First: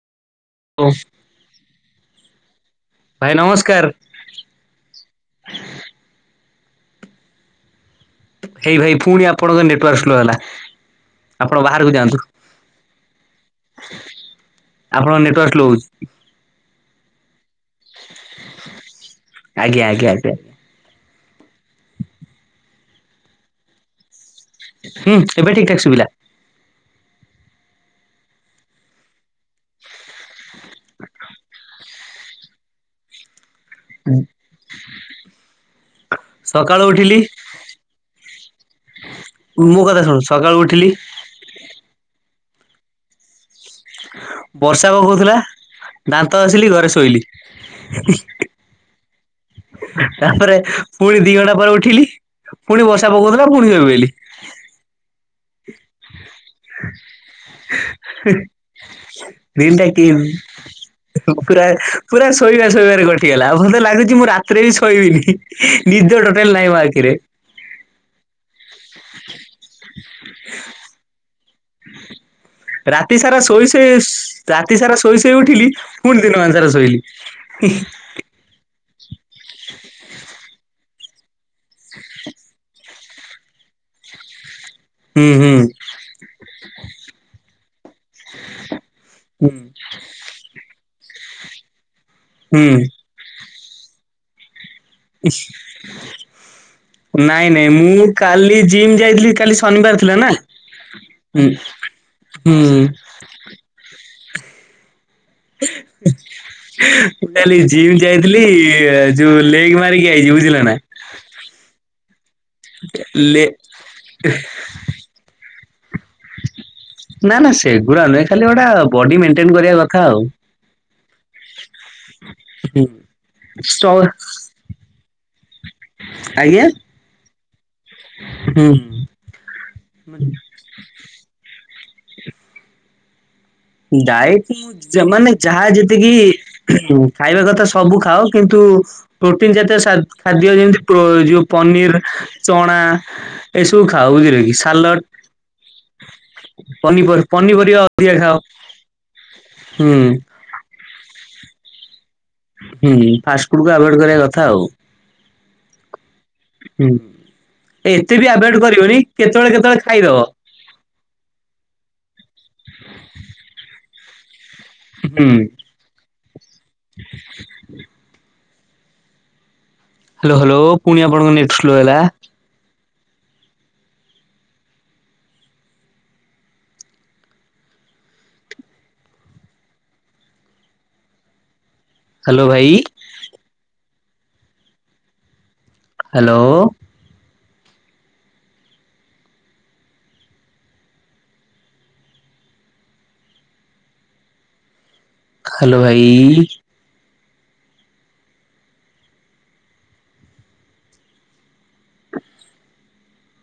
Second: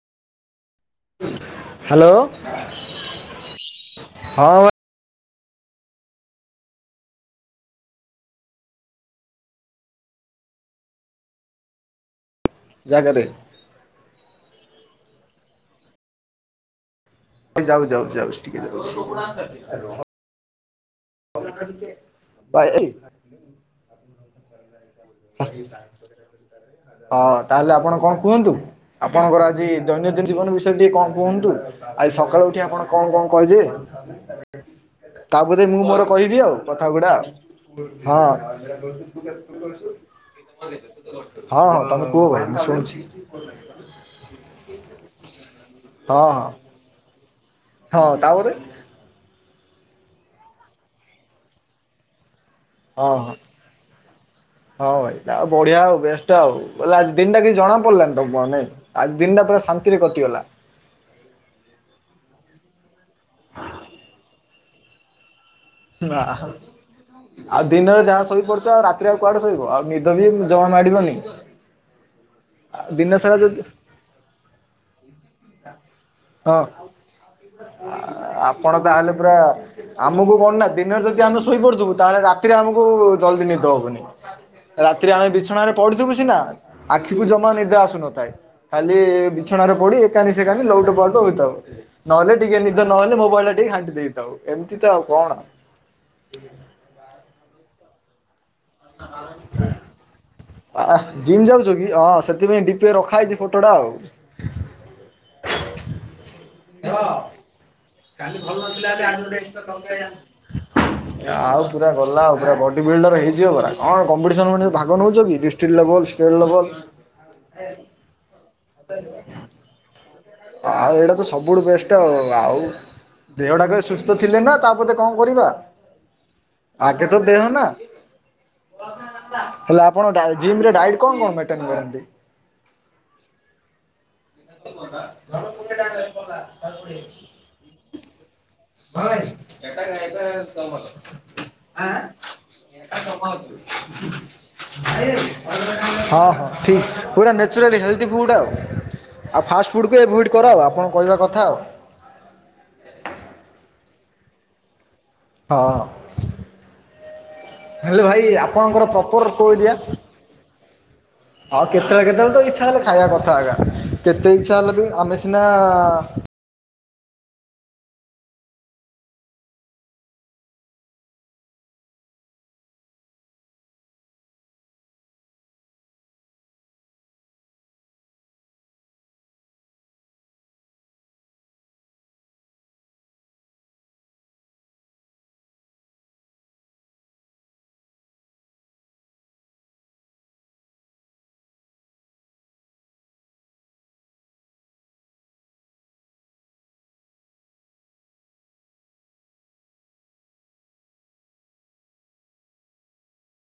Hello ଭାଇ ନମସ୍କାର। ହଁ। ହେଇ ଭାଇ ପୁଣି ଆପଣଙ୍କ ନେଟୱାର୍କ ସ୍ଲୋ ହେଲା। ଆପଣ ବାହାରକୁ ଯାଆନ୍ତୁ। ଜାଗାରେ ଆପଣଙ୍କ ନେଟୱାର୍କ ସ୍ଲୋ। ଯାଉ ଯାଉ ଯାଉଛି ଟିକେ ଆଜ୍ଞା ଯାଉଅଛି। ଆଜ୍ଞା। [unintelligible] ହୁଁ ଆ ଏବେ ହୁ। ଠିକ ଠାକ ଶୁଭିଲା। ହଁ ତାହେଲେ ଆପଣ କଣ କୁହନ୍ତୁ ଆପଣଙ୍କର ଆଜି ଦୈନନ୍ଦିନ ଜୀବନ ବିଷ ଆଜି କଣ କୁହନ୍ତୁ ଆଜି ସକାଳୁ ଉଠି ଆପଣ କଣ କଣ କହିଦେବେ ହୁଁ ତା ବଧେ ମୁଁ ମୋର କହିବି ଆଉ କଥା ଗୁଡ଼ା। ଉଠିଲି ହଁ ମୋ [unintelligible] କଥା ଶୁଣୁ ସକାଳୁ ଉଠିଲି ହଁ, ହଁ ତମେ କୁହ ଭାଇ ମୁଁ ଶୁଣୁଛି। ବର୍ଷା ପକଉଥିଲା, ହଁ ଦାନ୍ତ ହଁ ଘସିକି ଘରେ ଶୋଇଲି। ହଁ ତାପରେ ତାପରେ ପୁଣି ଦି ଘଣ୍ଟା ପରେ ଉଠିଲି ପୁଣି ବର୍ଷା ହଁ ହଁ ପକଉଥିଲା ପୁଣି ସୋଇପଡିଲି। ହଁ ଭାଇ ଆଉ ବଢିଆ ଆଉ ବେଷ୍ଟ ଆଉ, ଵଲେ ଆଜି ଦିନ ଟା କିଛି ଜଣା ପଡିଲାନି ତମକୁ ଆଉ ନାଇଁ? ଆଜି ଦିନଟା ପୁରା ଶାନ୍ତିରେ କଟିଗଲା। ପୁରା ପୁରା ଶୋଇବା ଶୋଇବାରେ କଟିଗଲା ମୋତେ ଲାଗୁଛି ମୁଁ ରାତିରେ ବି ଶୋଇବିନି। ନିଦ ନା ଟୋଟାଲ ନାଇଁ ମୋ ଆଖିରେ। ଆଉ ଦିନରେ ଯାହା ଶୋଇ ପଡ଼ୁଛ ଆଉ ରାତିରେ ଆଉ କୁଆଡେ ଶୋଇବ? ଆଉ ନିଦ ବି ଜମା ମାଡ଼ିବନି। [unintelligible] ରାତି ସାରା ଶୋଇଶୋଇ, ରାତି ସାରା ଶୋଇ ଶୋଇ ଉଠିଲି, ପୁଣି ଦିନମାନ ହଁ ସାରା ଶୋଇଲି। ହ [unintelligible] ଆପଣ ତାହେଲେ ପୁରା ଆମକୁ କଣ ନା ଦିନରେ ଯଦି ଆମେ ଶୋଇପଡୁଥିବୁ, ତାହେଲେ ରାତିରେ ଆମକୁ ଜଲଦି ନିଦ ହବନି। ରାତିରେ ଆମେ ହୁଁ ବିଛଣାରେ ହୁଁ ପଡୁଥିବୁ ସିନା ଆଖିକୁ ଜମା ନିଦ୍ରା ଆସୁନଥାଏ। ଖାଲି ହୁଁ ବିଛଣାରେ ପଡି ଏକାନି ସେକାନି ଲଉଟୁ ପାଉଟୁ ହୋଇଥାଉ। ନହେଲେ ଟିକେ ହୁଁ। ନିଦ ନହେଲେ ମୋବାଇଲ ଟା ଟିକେ ଘାଣ୍ଟି ଦେଇଥାଉ ଏମିତି ତ ଆଉ କଣ? ନାଇଁ ନାଇଁ ମୁଁ କାଲି ଜିମ୍ ଯାଇଥିଲି, କାଲି ଶନିବାର ଥିଲା ନା। ଆଃ ହୁଁ ଜିମ ଯାଉଛ କି ଆଃ ହୁଁ ସେଥିପାଇଁ ମୁଁ ଡିପେ ରଖା ହେଇଛି ଫଟୋଟା ଆଉ [unintelligible] ଜିମ୍ ଯାଇଥିଲି ଯୋଉ ଲେଗ ମାରିକି ଆଇଚି ବୁଝିଲ ନା। ଆଉ ପୁରା ଗଲା ଆଉ ପୁରା ବଡି ବିଲ୍ଡର ଲେ ହେଇଯିବ ପୁରା କଣ କମ୍ପିଟିସନ ଭାଗ ନଉଛି କି ଡିଷ୍ଟ୍ର ଲେବଲ, ଷ୍ଟେ୍ଟ୍ ଲେବଲ। ନା ନା ସେଗୁଡା ନୁହେଁ, ଖାଲି ଗୋଟା ବଡି ମେଣ୍ଟେନ କରିବା କଥା ଆଉ। ଆଉ ଏଇଟା ତ ସବୁଠୁ ବେଷ୍ଟ ଆଉ, ଆଉ ହୁଁ ଦେହଟା ସ ସୁସ୍ଥ ଥିଲେ ନା ତାପ କଣ କରିବା? ଆଜ୍ଞା ଆଗେ ତ ଦେହ ନା। ହୁଁ ଉଁ ହେଲେ ଆପଣ ଜିମ ରେ ଡାଇଟ୍ କଣ କଣ ମେଣ୍ଟେନ କରନ୍ତି? ଡାଏଟମାନେ ମୁଁ ଯାହା ଯେତିକି ଖାଇବା କଥା ସବୁ ଖାଅ, କିନ୍ତୁ ପ୍ରୋଟିନ ଜାତୀୟ ଖାଦ୍ୟ ଯେମିତି ଯୋଉ ପନିର ଚଣା ଏସବୁ ଖା ବୁଝିଲ କି ସାଲଡ଼। ହଁ ହଁ ଠିକ୍ ପନି ପୁରା ନ୍ୟାଚୁରାଲି ପନିପରିବା ହେଲ୍ଦି ଅଧିକା ଫୁଡ଼୍ ଖାଅ। ଆଉ ଆଉ ଫାଷ୍ଟ ହୁଁ ଫୁଡ଼୍କୁ ଏଭଏଡ଼୍ କରା ଆପଣ କହିବା କଥା ଆଉ ହୁଁ ଫାଷ୍ଟ ଫୁଡ କୁ ଆଭଏଡ କରିବା କଥା ଆଉ ହଁ ହଁ ହେଲେ ଏତେ ଭାଇ ବି ଆଭଏଡ଼ ଆପଣଙ୍କର କରିବନି, ପ୍ରପର୍ କୋଉ କେତେବେଳେ ଏରିଆ କେତେବେଳେ ଖାଇଦବ। ଆଉ କେତେବେଳେ କେତେବେଳେ ତ ଇଛା ହେଲେ ଖାଇବା କଥା [unintelligible] କେତେ ଇଛା ହେଲେ ବି ଆମେ ହୁଁ। ସିନା ହାଲୋ ହାଲୋ ପୁଣି ଆପଣଙ୍କ ନେକ୍ଟ ଫ୍ଲୋ ହେଲା। ହାଲୋ ଭାଇ ହାଲୋ ହାଲୋ ଭାଇ